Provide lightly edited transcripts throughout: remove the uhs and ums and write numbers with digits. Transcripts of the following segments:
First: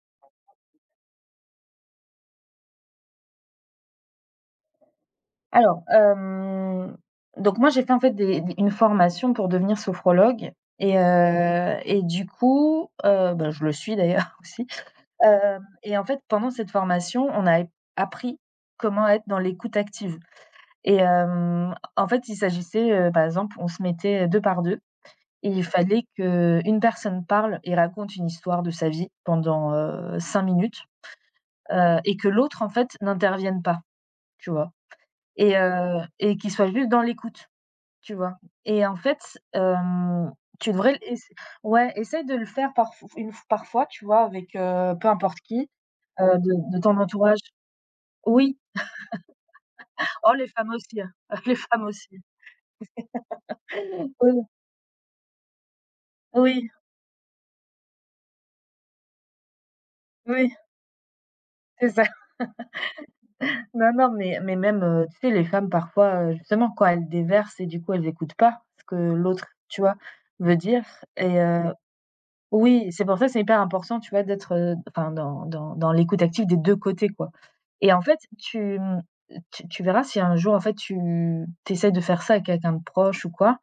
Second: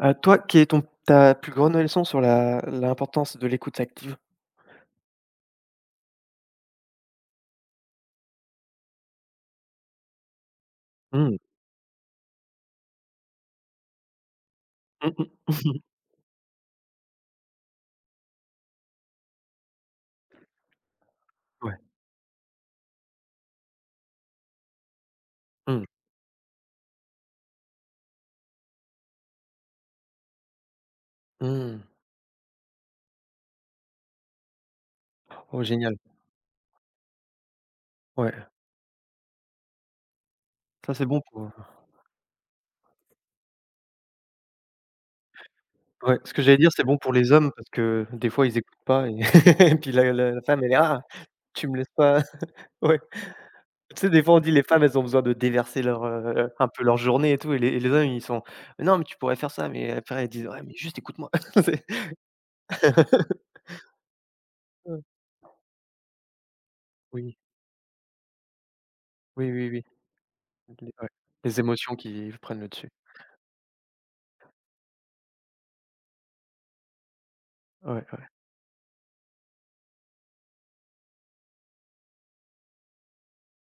Toi, quelle est ton ta plus grande leçon sur la l'importance de l'écoute active? Alors, donc moi, j'ai fait, en fait, des une formation pour devenir sophrologue et Mmh. Et du coup, bah, je le suis d'ailleurs aussi, Mmh mh. hem et en fait, pendant cette formation, on a appris comment être dans l'écoute active et Ouais. en fait, il s'agissait, par exemple, on se mettait 2 par 2 et il Mmh. fallait qu'une personne parle et raconte une histoire de sa vie pendant, 5 minutes, Mmh. Et que l'autre, en fait, n'intervienne pas, tu vois? Oh génial. Et qu'il soit juste dans l'écoute. Tu Ouais. vois? Et en fait, hem, tu devrais Ça l c'est bon ess pour, ouais, essaye de le faire parf une f parfois, tu vois, avec, peu importe qui, ouais, ce que j'allais dire, de c'est ton bon pour les entourage. hommes parce que des fois ils Oui. écoutent pas et et puis la la Oh, la les femme femmes elle est: aussi, «Ah, hein, les tu me femmes laisses aussi. pas». Ouais. Tu sais, des fois on Oui, dit les femmes elles ont besoin de déverser leur, un oui, peu leur journée et tout et les hommes ils sont: «Non mais tu pourrais faire ça», mais après ils disent: oui, «Ouais mais juste écoute-moi». C'est c'est ça. Non, non, mais même, tu sais, les femmes parfois, justement, quand elles oui. déversent et du coup, elles n'écoutent pas ce que l'autre, Oui, oui, tu oui. vois, veut dire. Les Ouais. Et Les émotions qui prennent le oui, dessus. c'est pour ça que c'est hyper important, tu vois, d'être, enfin, dans l'écoute active des 2 côtés, quoi. Et en Ouais, fait, ouais. tu, tu verras si un jour, en fait, tu essaies de faire ça avec quelqu'un de proche ou quoi,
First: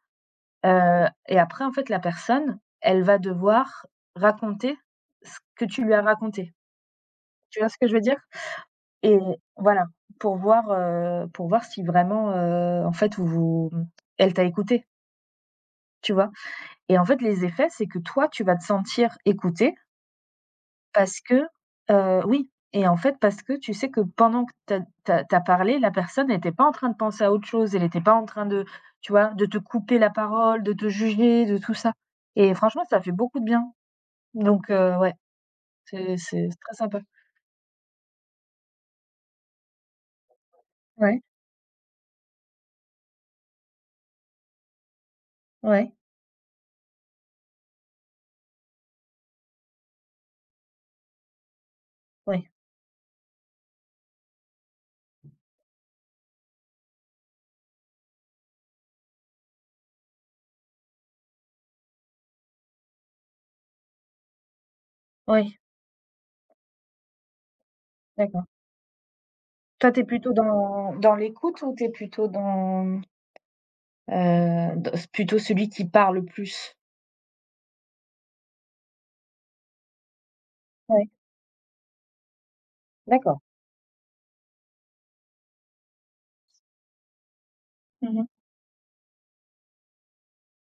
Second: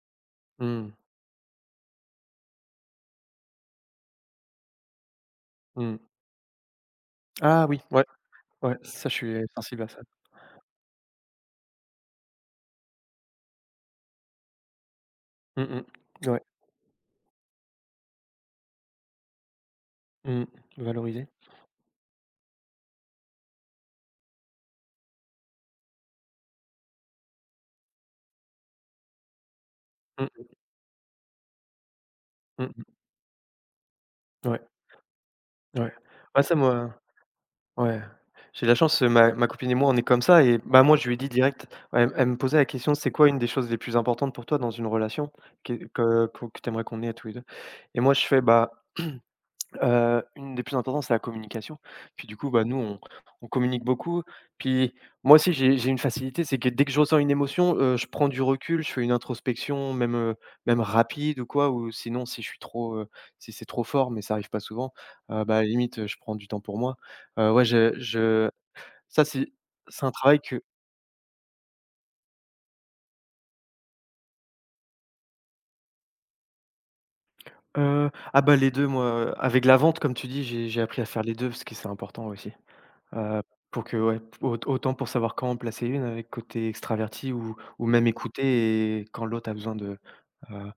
Mmh. Et après, en fait, la personne, elle va devoir raconter ce que tu lui Mmh. as raconté. Tu Ah vois ce oui, que je veux ouais, dire? ouais, ça je Et suis sensible voilà, à ça. Pour voir si vraiment, en fait, vous vous elle t'a écouté, Mmh mh. tu vois? Ouais. Et en fait, les effets, c'est que toi, tu vas te sentir écouté. Mmh. Parce Valoriser. que, oui et en fait, parce que tu sais que pendant que tu as parlé, la personne était pas en train de penser à autre chose, elle était pas en train de tu vois, de te couper la Mmh parole, de te juger, de tout ça et mh. franchement, ça fait beaucoup de bien. Mmh. Ouais, Donc ouais, ouais. c'est Ouais, c'est ça très moi, sympa. ouais. J'ai de la chance. Ma copine et moi, on est comme ça et bah, moi je lui ai Ouais, dit direct. Elle me posait la question: «C'est quoi une des choses les plus importantes pour toi dans une relation? Que ouais, que que tu aimerais qu'on ait tous les deux». Et moi je fais: «Bah, une des plus importantes, c'est la communication. Puis du oui, coup, bah, nous, on communique beaucoup». Puis moi aussi, j'ai une facilité. C'est que dès que je ressens une émotion, je prends du recul, je fais une introspection, même, même rapide ou quoi, ou sinon si je suis trop, si c'est trop fort, mais ça arrive pas souvent, bah, oui, à la limite, je prends du temps pour moi. Ouais, d'accord. je ça, c'est Toi, tu es un plutôt travail que, dans l'écoute ou tu es plutôt dans, dans plutôt celui qui parle plus? Ah bah, les deux, moi, avec la vente, comme tu dis, j'ai appris à Ouais, faire les 2, parce que c'est important aussi. d'accord. Heu, pour que, ouais, au autant pour savoir quand en placer une avec côté extraverti ou même Mmh mh. écouter, et quand l'autre a besoin euh,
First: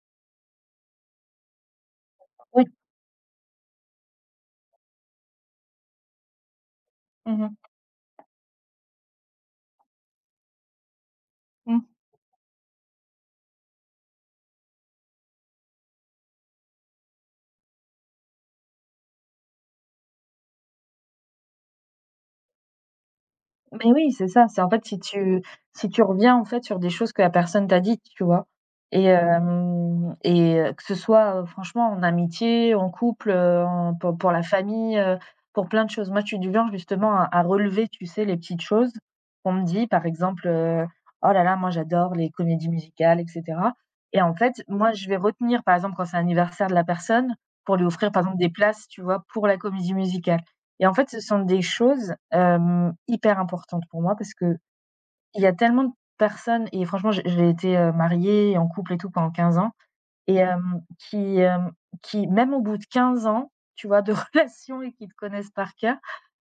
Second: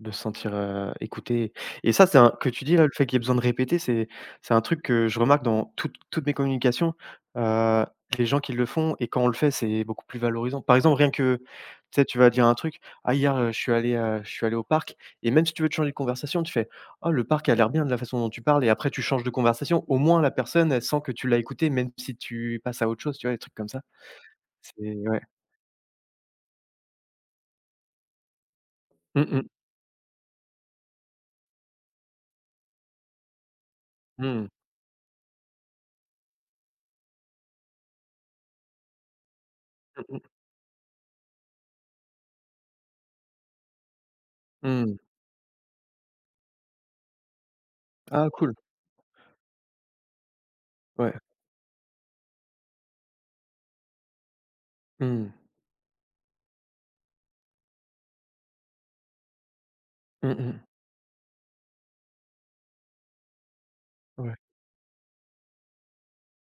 de se sentir, écouté. Et ça, c'est un que Oui. tu dis là, le fait qu'il y ait besoin de répéter. C'est un truc que je remarque dans toutes mes communications. Mmh mh. heu, les gens qui le font, et quand on le fait, c'est beaucoup plus valorisant. Par exemple, rien que, tu Mmh. sais, tu vas dire un truc: «Ah hier, je suis allé au parc», et même si tu veux te changer de conversation, tu fais: «Oh le parc a l'air bien de la façon dont tu parles», et après tu changes de conversation. Au moins la personne, elle sent que tu l'as écouté même si tu passes à autre chose, tu vois? Des trucs comme ça. Mais oui, c'est ça, c'est en C'est fait si Ouais. tu si tu reviens en fait sur des choses que la personne t'a dites, tu vois? Et Mmh mh. hem et que ce soit, franchement en amitié, en couple, en pour la Mmh. famille, pour plein de choses. Moi, je suis du genre justement à relever, tu sais, les petites choses qu'on me dit. Par Mmh mh. exemple, «Oh là là, moi j'adore les comédies musicales» et cetera. Et en fait, moi, Mmh. je vais retenir, par exemple, quand c'est l'anniversaire de la personne, pour lui offrir, par Ah exemple, des cool. places, tu vois, pour la comédie musicale. Et en fait, Ouais. ce sont des choses, hyper importantes pour moi parce que Mmh. il y a tellement de personnes et franchement, j'ai été, mariée, en couple et tout pendant 15 ans Mmh et mh. Qui même au bout de 15 ans, tu vois, de Ouais. relation et qui te connaissent par cœur,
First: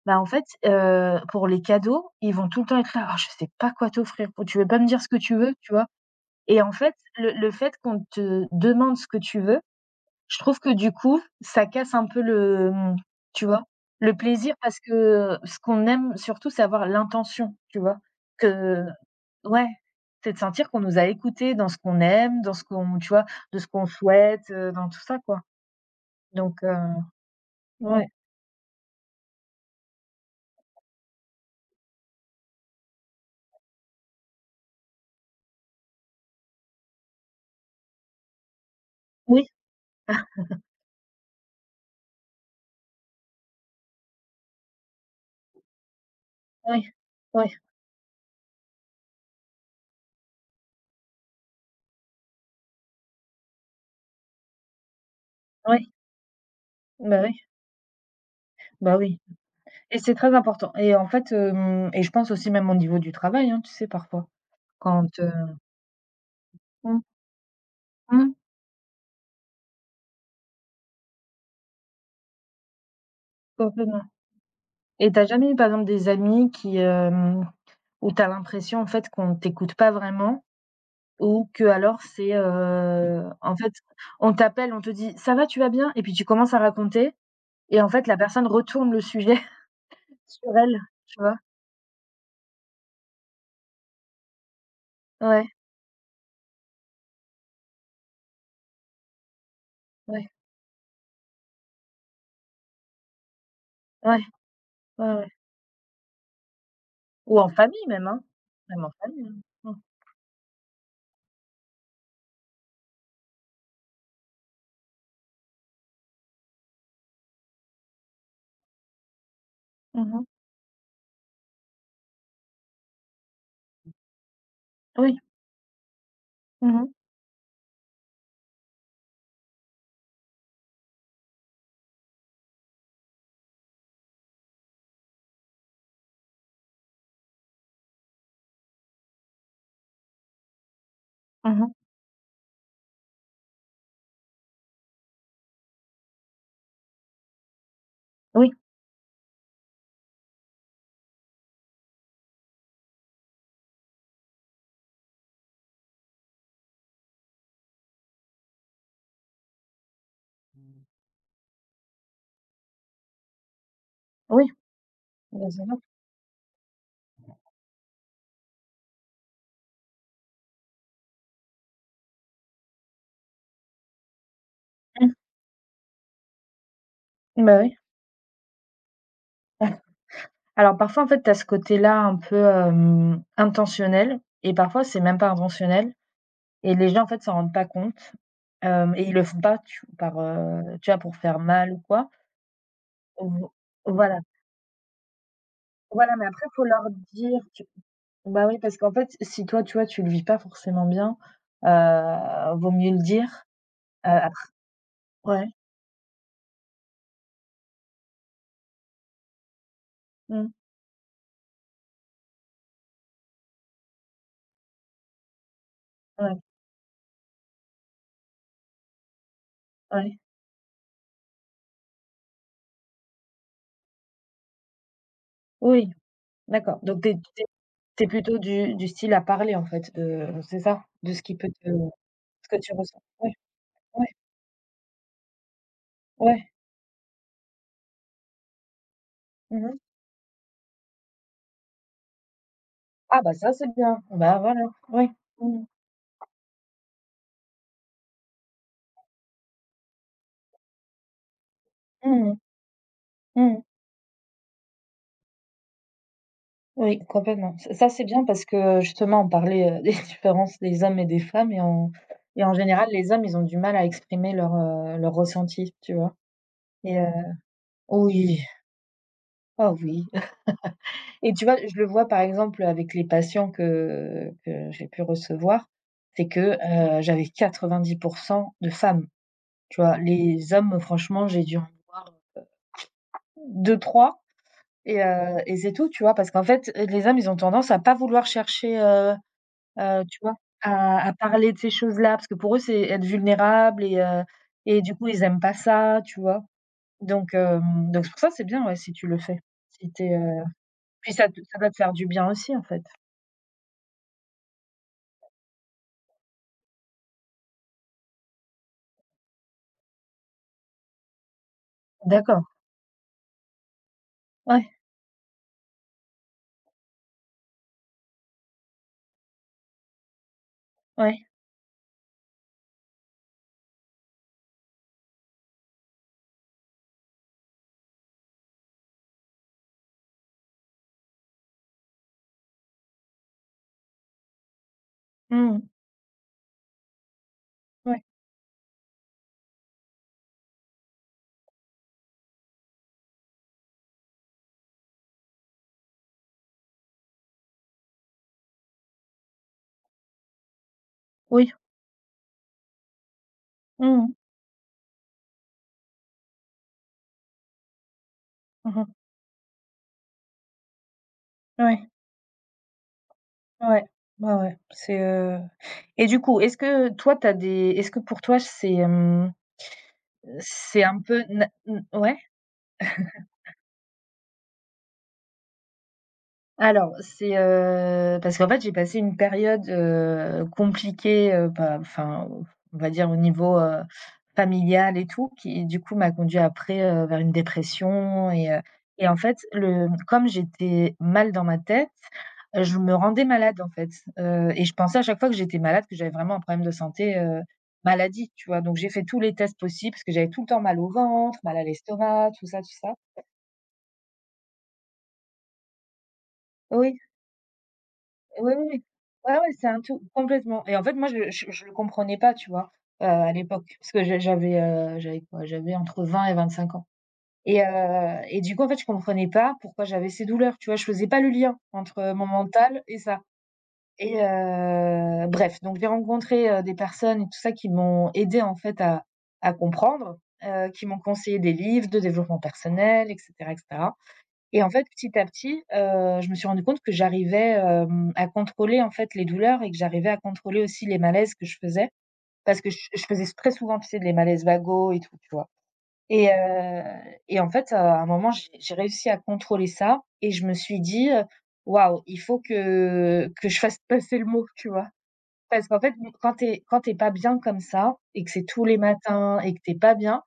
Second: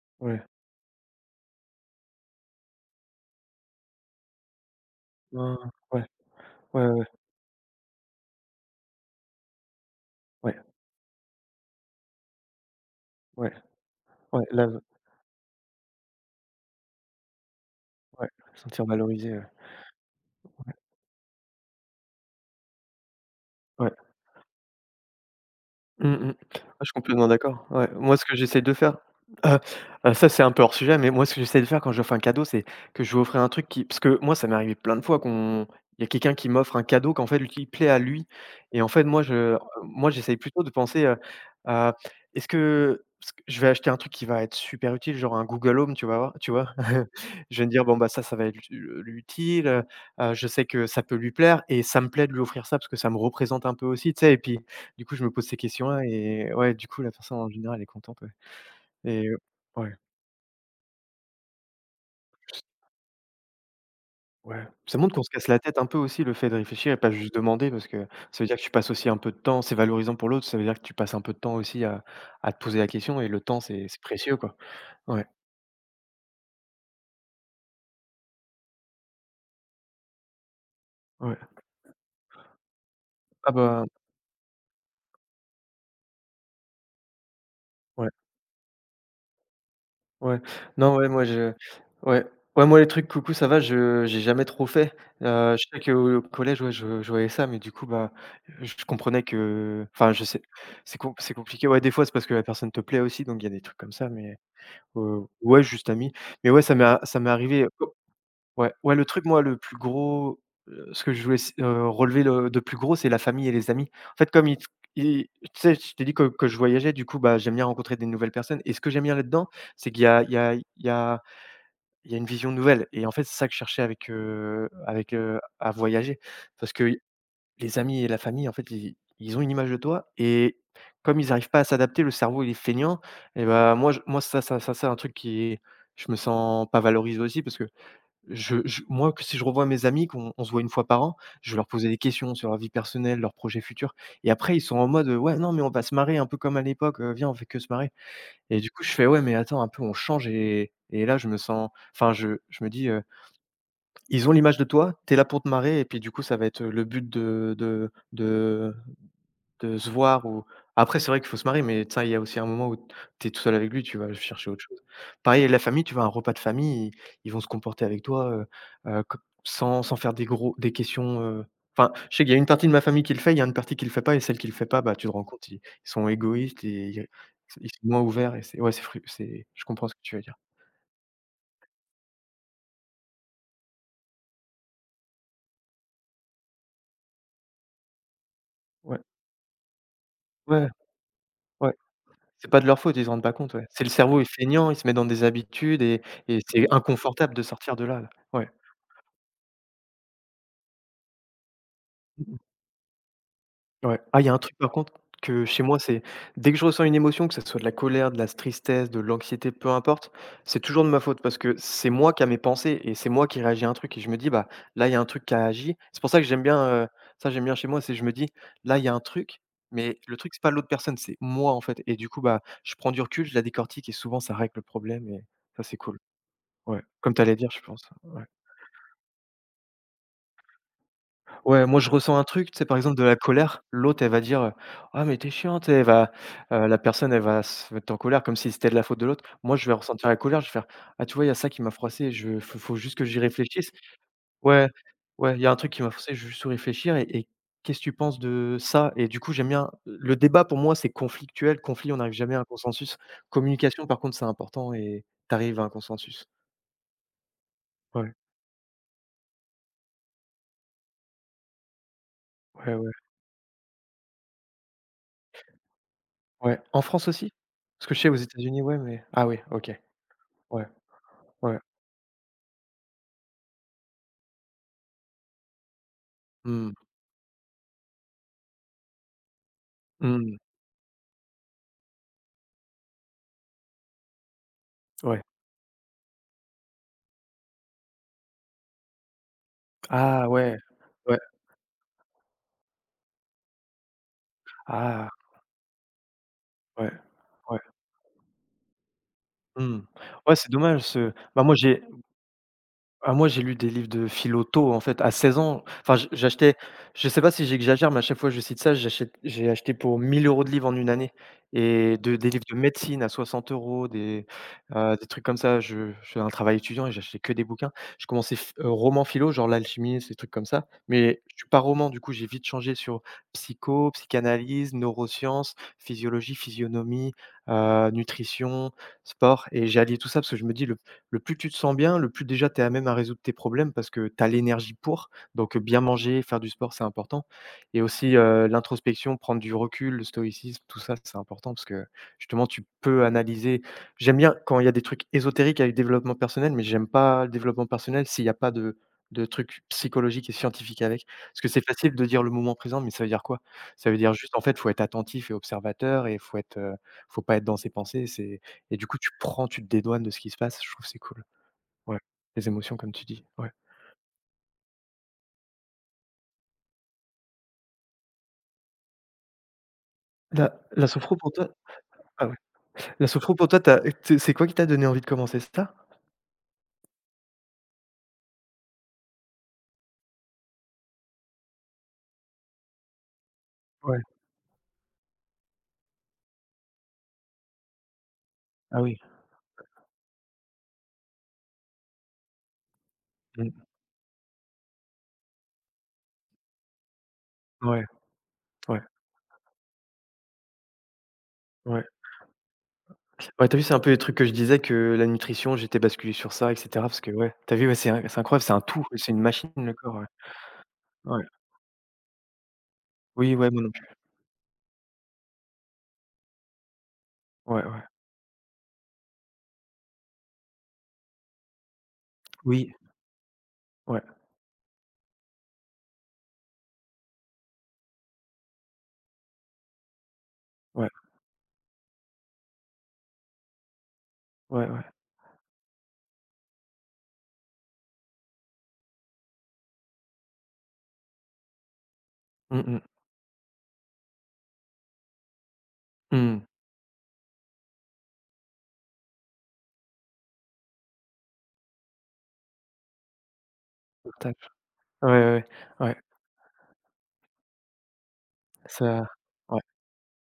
bah, en Ouais, fait, pour les cadeaux, ils vont tout le temps être là: «Ah, je sais pas quoi t'offrir, tu veux pas me dire ce que tu veux?» hein, tu vois? ouais, Et en ouais, fait, ouais, le fait qu'on te demande ce que tu veux, je ouais, trouve que du coup, ça casse un peu le, tu ouais, vois? Le ouais, plaisir là, parce que ce qu'on aime surtout, c'est avoir l'intention, tu vois? ouais, se sentir Que valorisé, ouais. ouais, c'est de sentir qu'on nous a écoutés dans ce qu'on aime, dans ce qu'on tu vois? De ce qu'on Ouais. souhaite, dans tout ça, quoi. Mmh mh. Ouais, Donc je suis complètement d'accord. Ouais, ouais. moi, ce que j'essaie de faire, heu, ça, c'est un peu hors sujet, mais moi, ce que j'essaie de faire quand je lui offre un cadeau, c'est que je lui offrir un truc qui, parce que moi, ça m'est arrivé plein de fois qu'on, il y a quelqu'un qui m'offre un cadeau qu'en fait, lui qui plaît à lui. Et en fait, moi, Oui, je, moi, j'essaye plutôt de penser, à est-ce que ce que je vais acheter un truc qui va être super utile, genre un Google Home, tu vas voir, tu vois? oui, oui, Je vais me dire: «Bon, bah, ça va être ut utile, je sais que ça peut lui plaire», et ça me plaît de lui offrir ça parce que ça me représente un peu aussi, tu sais? Et puis du coup, je me pose ces oui, questions-là et ouais, du coup, la bah, personne oui, en général, elle est contente, ouais, bah, oui et, ouais, et c'est très important et en fait, hem et je pense aussi même au niveau du travail, hein, tu sais parfois ouais. Ça quand, montre qu'on se casse la tête un peu aussi, le fait de réfléchir et mmh, pas juste demander, parce que mmh, ça veut dire que tu passes aussi un peu de temps, c'est valorisant pour l'autre, ça veut dire que tu passes un peu de temps aussi à te poser la question, et le temps, c'est complètement. précieux, quoi. Et tu as Ouais, jamais eu par exemple des amis qui, hem où tu as l'impression en fait qu'on t'écoute pas vraiment ouais. ou que alors c'est, Ah en fait, bah, on t'appelle, on te dit: «Ça va, tu vas bien?» et puis tu commences à raconter et en fait ouais. la personne retourne le sujet Ouais. sur elle, Non, ouais, tu moi vois? je ouais. Ouais, moi les trucs coucou, ça va, je j'ai jamais trop fait. Ouais, Je sais qu'au collège, ouais, je voyais ça, mais du coup, bah, je comprenais que, enfin, je ouais, sais, c'est compliqué. Ouais, des fois, c'est parce que la personne te plaît aussi, donc il y a des trucs comme ça, ouais, mais, ouais, ouais. ouais, juste amis. Mais ouais, ça m'est Ou en arrivé. famille même, hein. Ouais, Même en ouais, le truc, famille, hein. moi, le Mmh. plus gros, ce que je voulais s relever le de plus gros, c'est la famille et les amis. En fait, comme ils t tu sais, je t'ai dit que je voyageais, du coup, bah, j'aime bien rencontrer des nouvelles personnes, et ce que j'aime bien là-dedans, c'est qu'il y a Mmh. il y a il y a il y a une vision nouvelle, et en fait, c'est ça que je cherchais Oui. À voyager. Parce Mmh mh. que les amis et la famille, en fait, ils ont une image de toi, et comme ils n'arrivent pas à s'adapter, le cerveau, il est feignant, et bah, moi, je moi, ça ça, c'est un truc qui, je me sens pas valorisé aussi parce que je moi, que si je revois mes amis, qu'on se voit une fois par an, je vais leur Mmh. poser des questions sur leur vie personnelle, leurs projets futurs, et après ils sont en mode: «Ouais, non, mais on va se marrer un peu comme à l'époque, viens, on fait que se marrer». Oui, Et du coup je fais: «Ouais, mais attends un peu, on change», et là je me sens, enfin je me dis: «Ils ont l'image de toi, t'es là pour te marrer», et puis du coup ça va être, le but de se voir, ou après c'est vrai qu'il faut se marier, mais tu sais, il y a aussi un moment où tu es tout seul avec lui, tu vas oui, chercher autre chose. Pareil, bien la sûr. famille, tu vois, un repas de famille, ils vont se comporter avec toi, co sans faire des gros des questions, enfin, je sais qu'il y a une partie de ma famille qui le fait, il y a une partie qui le fait pas, et celle qui le fait pas, bah, tu Mmh. te rends compte, ils sont égoïstes, et ils Bah, ils oui. sont moins ouverts, et c'est, ouais, c'est fru c'est je comprends ce que tu veux dire. Alors parfois en fait, tu as ce côté-là un peu, intentionnel et parfois c'est même pas intentionnel et les gens en fait s'en rendent pas compte. Hem Ouais, Et ils le font pas tu par, ouais, tu vois, pour faire mal ouais. ou quoi. C'est pas de leur faute, ils se rendent pas Vo compte, ouais. C'est le Voilà, cerveau est feignant, il se met dans des habitudes, et voilà, mais après, faut c'est leur inconfortable dire de tu sortir de là, là. bah, Ouais. oui, parce qu'en fait, si toi, tu vois, tu le vis pas forcément bien, vaut mieux le dire, Ouais. Ah, il y a un après truc par contre que ouais, chez moi, c'est dès que je ressens une émotion, que ça soit de la colère, de la tristesse, de l'anxiété, peu importe, mmh, c'est toujours de ma faute parce que c'est moi qui a mes pensées, et c'est moi qui réagis à un truc, et je me dis, bah là, il y a un truc qui a agi. C'est pour ça que ouais, j'aime bien, heu, ça j'aime bien chez moi, c'est je me dis: «Là, il y a un truc», mais le ouais. truc, c'est pas l'autre personne, c'est moi en fait, et du coup, bah, je prends du recul, je la décortique, et souvent ça règle le problème, et ça, c'est Oui, cool. d'accord, Ouais, donc comme tu allais dire, je pense. tu es Ouais. plutôt du style à parler, en fait, de c'est ça? De ce qui peut Ouais, te moi je ressens un ce truc, tu que sais, tu par exemple ressens. de la Ouais, colère, l'autre ouais, elle va dire: «Ah mais t'es chiante», ouais. La personne elle va se mettre en colère comme si c'était de la faute de l'autre. Moi Mmh je vais mh. ressentir la colère, je vais faire: «Ah tu vois, il y a ça qui m'a froissé, je faut faut juste que j'y Ah bah, ça, c'est réfléchisse». bien. Bah, voilà, Ouais, oui. ouais, il y a un Mmh mh. truc qui m'a froissé, je vais juste réfléchir, et qu'est-ce que tu penses de ça? Et du coup j'aime bien le débat, pour moi c'est conflictuel, conflit, on n'arrive Mmh jamais mh. à un consensus. Mmh mh. Communication par contre c'est important, et t'arrives à un consensus. Oui, complètement. Ç Ça, c'est Ouais, bien parce que, justement, on parlait, des différences des hommes et des femmes et en ouais, général, ouais, les hommes, ils ont du mal à exprimer leur, leur ressenti, tu vois? ouais. En Et France aussi? Parce que je sais aux oui, États-Unis, ouais, mais, ah oui, OK. ah oui Ouais, et tu vois, ouais. je le vois, par exemple, avec les patients que j'ai pu recevoir, c'est que, Mmh. J'avais 90% de femmes, tu vois? Mmh. Les hommes, franchement, j'ai dû en voir deux trois Ouais. Et c'est tout, tu vois? Parce qu'en fait, les hommes, ils ont tendance à pas vouloir chercher, tu Ah vois? ouais. À Ouais. parler de ces choses-là, parce que pour eux, c'est être vulnérable et du coup, Ah ils aiment pas ça, tu vois? ouais, Donc ouais. Donc c'est pour ça, c'est bien, ouais, si tu le fais. Mmh. Si tu es, Ouais, c'est dommage, ce puis ça te bah, moi ça doit te j'ai faire du bien aussi, en fait. Ah moi, j'ai lu des livres de philo tôt, en fait, à 16 ans. Enfin, j'achetais je sais pas si j'exagère, mais à chaque fois que je cite ça, j'ai acheté pour 1000 euros de livres en une année et de des livres D'accord. de médecine à 60 euros Ouais, des trucs comme ça. Je faisais un travail étudiant et j'achetais que des bouquins. Je commençais ph roman philo, genre L'Alchimiste, des trucs comme ça, ouais. mais je suis pas roman, du coup, j'ai vite changé sur psycho, psychanalyse, neurosciences, physiologie, physionomie, nutrition, sport et j'ai allié tout ça parce que je me dis le plus tu te sens bien, le plus déjà tu es à même à résoudre tes problèmes parce que tu as l'énergie pour. Donc, Mmh. bien manger, faire du sport, c'est important et Ouais. aussi, l'introspection, prendre du recul, le stoïcisme, tout ça, c'est important parce que justement tu peux analyser. J'aime bien quand il y a des trucs ésotériques avec développement personnel, mais j'aime pas le développement personnel s'il n'y a pas de trucs psychologiques et scientifiques avec. Parce que Oui. c'est facile de dire le moment présent, mais ça veut dire quoi? Ça veut Mmh dire mh. juste, en fait, faut être attentif et observateur et faut pas être dans ses pensées, c'est. Et Mmh. du coup, tu prends, tu te dédouanes de ce qui se passe, je trouve que c'est cool. Ouais, Ouais, les émotions comme tu dis, ouais. ouais. Ouais, ouais. C'est, et du coup, est-ce que toi, t'as des est-ce que pour toi, c'est, La c'est la un sophro peu pour na toi, n ouais? ah ouais, la sophro pour toi, tu as c'est quoi qui t'a donné envie de commencer ça? Alors, c'est, parce qu'en fait, j'ai passé une période, compliquée, bah, enfin, on va dire au niveau, Ouais, familial et tout, qui du coup m'a conduit après, vers une dépression ah oui, et en fait, le comme j'étais mal dans ma tête, je me rendais malade, mmh, en fait, et je pensais à chaque fois que j'étais malade, que j'avais vraiment un problème de santé, ouais, maladie, tu vois? Donc ouais, j'ai fait tous les tests possibles parce que j'avais tout le temps mal au ventre, mal à ouais. l'estomac, tout ça, tout ça. Ouais, tu vu, c'est un peu les trucs que je disais que la nutrition, j'étais basculé sur ça et cetera Oui. parce que ouais, t'as vu, ouais, c'est incroyable, c'est Oui, un oui, tout, oui. c'est une Ouais, machine ouais, c'est le un corps, tout, ouais. complètement et en fait, moi, Ouais. je le comprenais pas, tu vois? À Oui, ouais, moi non l'époque, plus. parce que j'avais, j'avais quoi? J'avais entre 20 et 25 ans et Ouais, heu ouais. et du coup, en fait, je comprenais pas pourquoi j'avais ces douleurs, tu vois? Je faisais pas le lien entre mon Oui, mental et ça ouais, et bref, donc j'ai rencontré, des personnes et tout ça qui m'ont aidée, en fait, à comprendre, qui ouais, m'ont conseillé des livres de développement personnel et cetera et cetera et ouais, en ouais. fait, petit à petit, je me suis rendu compte que j'arrivais, à contrôler, en fait, les douleurs et que j'arrivais à contrôler aussi les malaises que je faisais. Parce Mmh que je mh. je faisais très souvent, tu sais, les malaises vagos et tout, tu vois? Et heu Mmh. et en fait, à un moment, j'ai réussi à contrôler ça et je me suis dit, «Waouh, il faut que je fasse passer le Partage. mot», tu vois? Ouais, ouais, Parce qu'en ouais. fait, bon, quand t'es pas bien comme ça et que c'est tous les ça matins et que ouais. t'es pas bien,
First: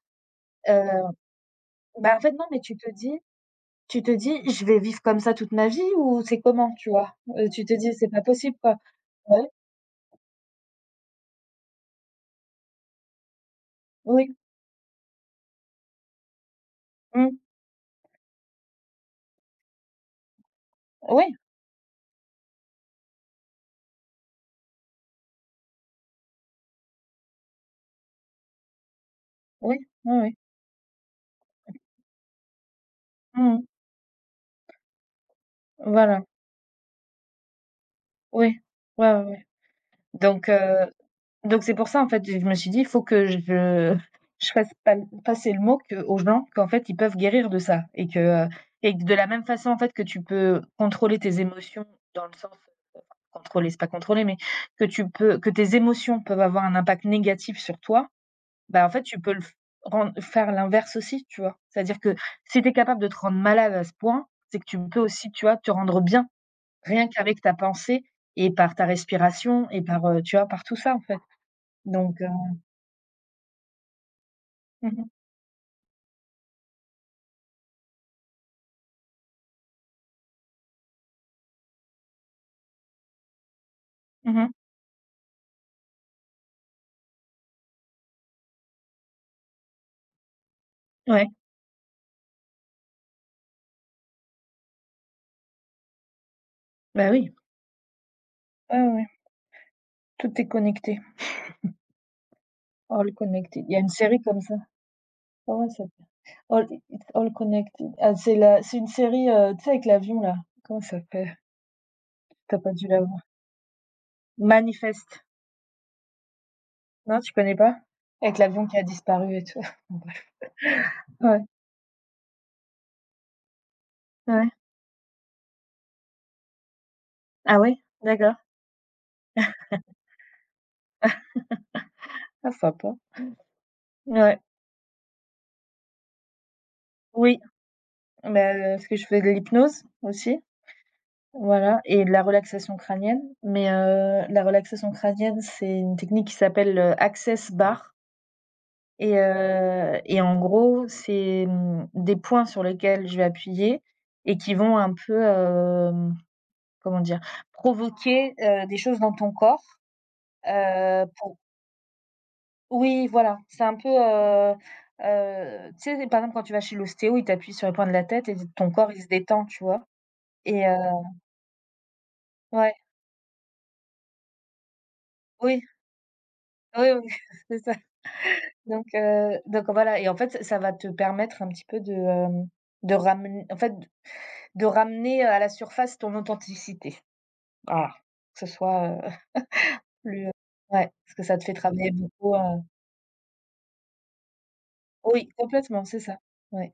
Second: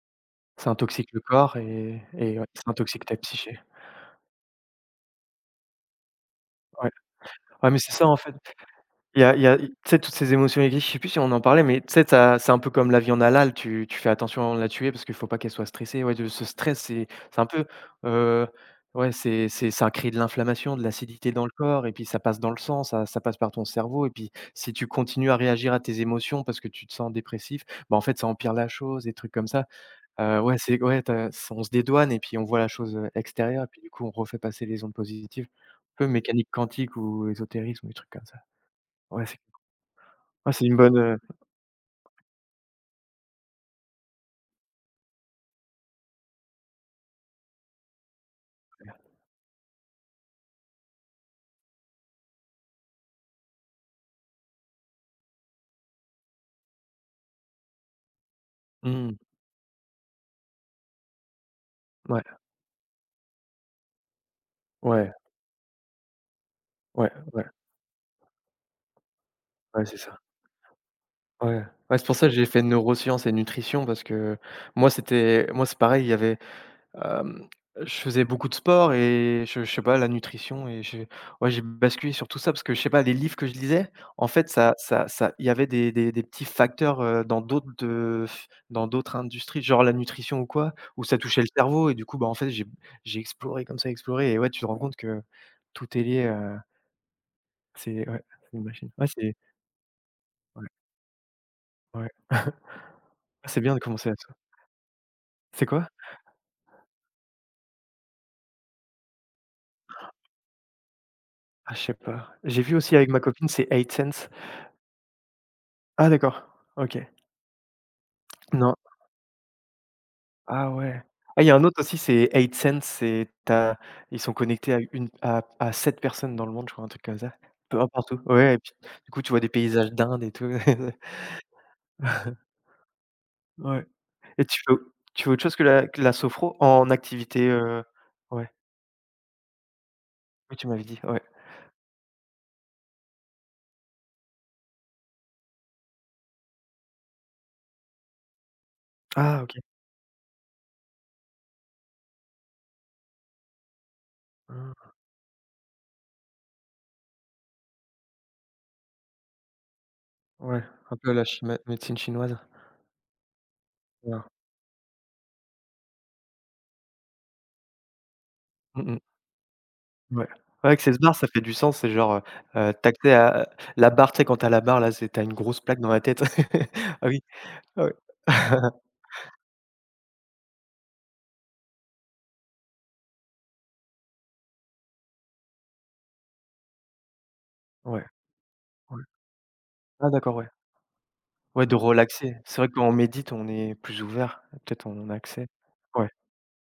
Ça heu, intoxique le corps et bah, en fait, et non, ouais, mais ça intoxique ta psyché. tu te dis: «Je vais vivre comme ça toute ma vie» ou c'est comment, tu Ouais. vois? Tu Ouais, te mais c'est dis: ça, «C'est en pas fait. possible, quoi». Il y a Ouais, il y a tu sais, toutes ces émotions aiguës, je sais plus si on en parlait, mais tu sais, tu as c'est un peu comme la viande halal, tu fais oui, attention à la tuer parce qu'il faut pas qu'elle soit stressée. Ouais, de ce stress, c'est mmh, c'est un peu, heu, ouais, c'est ça crée de l'inflammation, de l'acidité oui, dans le corps et puis ça passe dans le sang, ça passe par ton cerveau et puis si tu continues à réagir à tes émotions parce que tu te sens dépressif, bah, en fait, ça empire la chose, des trucs comme ça. oui, oui, oui. Ouais, c'est ouais, tu as on se dédouane et puis on voit la chose, Mmh extérieure et mh. puis du coup on refait passer les ondes positives. Un peu Voilà, mécanique quantique ou ésotérisme ou des trucs comme ça. oui. Ouais, ouais, Ouais, c'est ouais. Donc ouais, heu, c'est une bonne, donc c'est pour ça, en fait, je me suis dit: «Il faut que je fasse pa passer le mot que aux gens qu'en fait, ils peuvent guérir de ça» et que de la même façon, en fait, que tu peux contrôler tes émotions dans le sens contrôler, c'est pas contrôler, mais que tu peux que tes émotions peuvent avoir un impact négatif sur toi. Bah, en fait, mmh, tu peux le f ren faire l'inverse aussi, tu vois? C'est-à-dire que ouais, si tu es capable de te rendre malade à ce point, c'est que tu peux ouais, aussi, tu vois, te rendre bien, rien ouais, qu'avec ouais, ta pensée et par ta respiration et ouais, c'est par, ça. Tu vois, par tout ça, en fait. Ouais, ouais, c'est pour Donc ça que j'ai fait neurosciences et nutrition parce que mmh mh. Moi, c'est pareil, il y avait hem, je faisais beaucoup de sport et je sais pas, la nutrition et j'ai ouais, j'ai basculé sur tout ça parce que je sais pas, les livres que je lisais, en fait, Mmh. ça il y avait des petits facteurs, dans d'autres industries, genre la nutrition ou quoi, où ça Ouais, touchait le cerveau et du coup, bah, en fait, j'ai exploré comme ça, exploré et ouais, tu te rends compte que tout est lié, bah, oui. c'est ouais, c'est une Ouais, machine. Ouais, ouais, c'est tout est ouais, connecté. ouais. All C'est Connected. Il bien y de a une commencer à série ça. comme ça. Comment C'est ouais, ça quoi? s'appelle? All It's All Connected. Ah, c'est une série, tu sais, avec l'avion, là. Comment ça s'appelle? Ah, je sais pas. T'as J'ai pas vu dû aussi la avec ma voir. copine, c'est eight sense. Manifeste. Ah d'accord, OK. Non, tu connais pas? Avec l'avion Non. qui a disparu et tout. Ah ouais. Ah, Ouais, il y a un autre aussi, c'est AidSense, c'est tu as ils sont ouais. connectés à une à 7 personnes dans le monde, je crois, un truc comme ça. Ah ouais? Peu importe où. D'accord. Ouais et puis, du coup, tu vois des paysages d'Inde et tout. Ah sympa. Ouais Ouais, et tu fais autre chose que la sophro en oui, activité, ouais. bah, parce que je fais de l'hypnose aussi, Oui, tu m'avais dit, ouais. voilà et de la relaxation crânienne. Mais, la relaxation crânienne, c'est une technique qui s'appelle, Access Bar Ah OK. Et en gros, c'est, des points sur lesquels je vais appuyer et qui vont Mmh. un peu, comment dire? Provoquer, des choses dans ton corps, Ouais, un peu à la pour. chima médecine chinoise. Oui, voilà, c'est un peu, Ouais. Tu sais, par exemple, quand tu vas chez l'ostéo, il t'appuie sur le coin de la tête et ton Mmh corps, mh. il se détend, tu vois? Ouais. Et Ouais, access bar, ça fait du sens, c'est genre, ouais, accès à la barre, tu sais, quand tu la barre là, c'est tu une grosse oui, plaque dans la tête. oui, oui, Ah oui. c'est ça. Ah ouais. Donc voilà et en fait, ça va te permettre un petit peu de, de ramener, en fait, de ramener à la surface ton authenticité. Voilà, Ouais, que ce soit, ouais. Ah plus, d'accord, ouais. ouais, parce que ça te fait Ouais, de travailler beaucoup, relaxer. C'est vrai que quand on médite, on est plus ouvert, peut-être on a oui, accès. complètement, c'est Ouais. ça, ouais.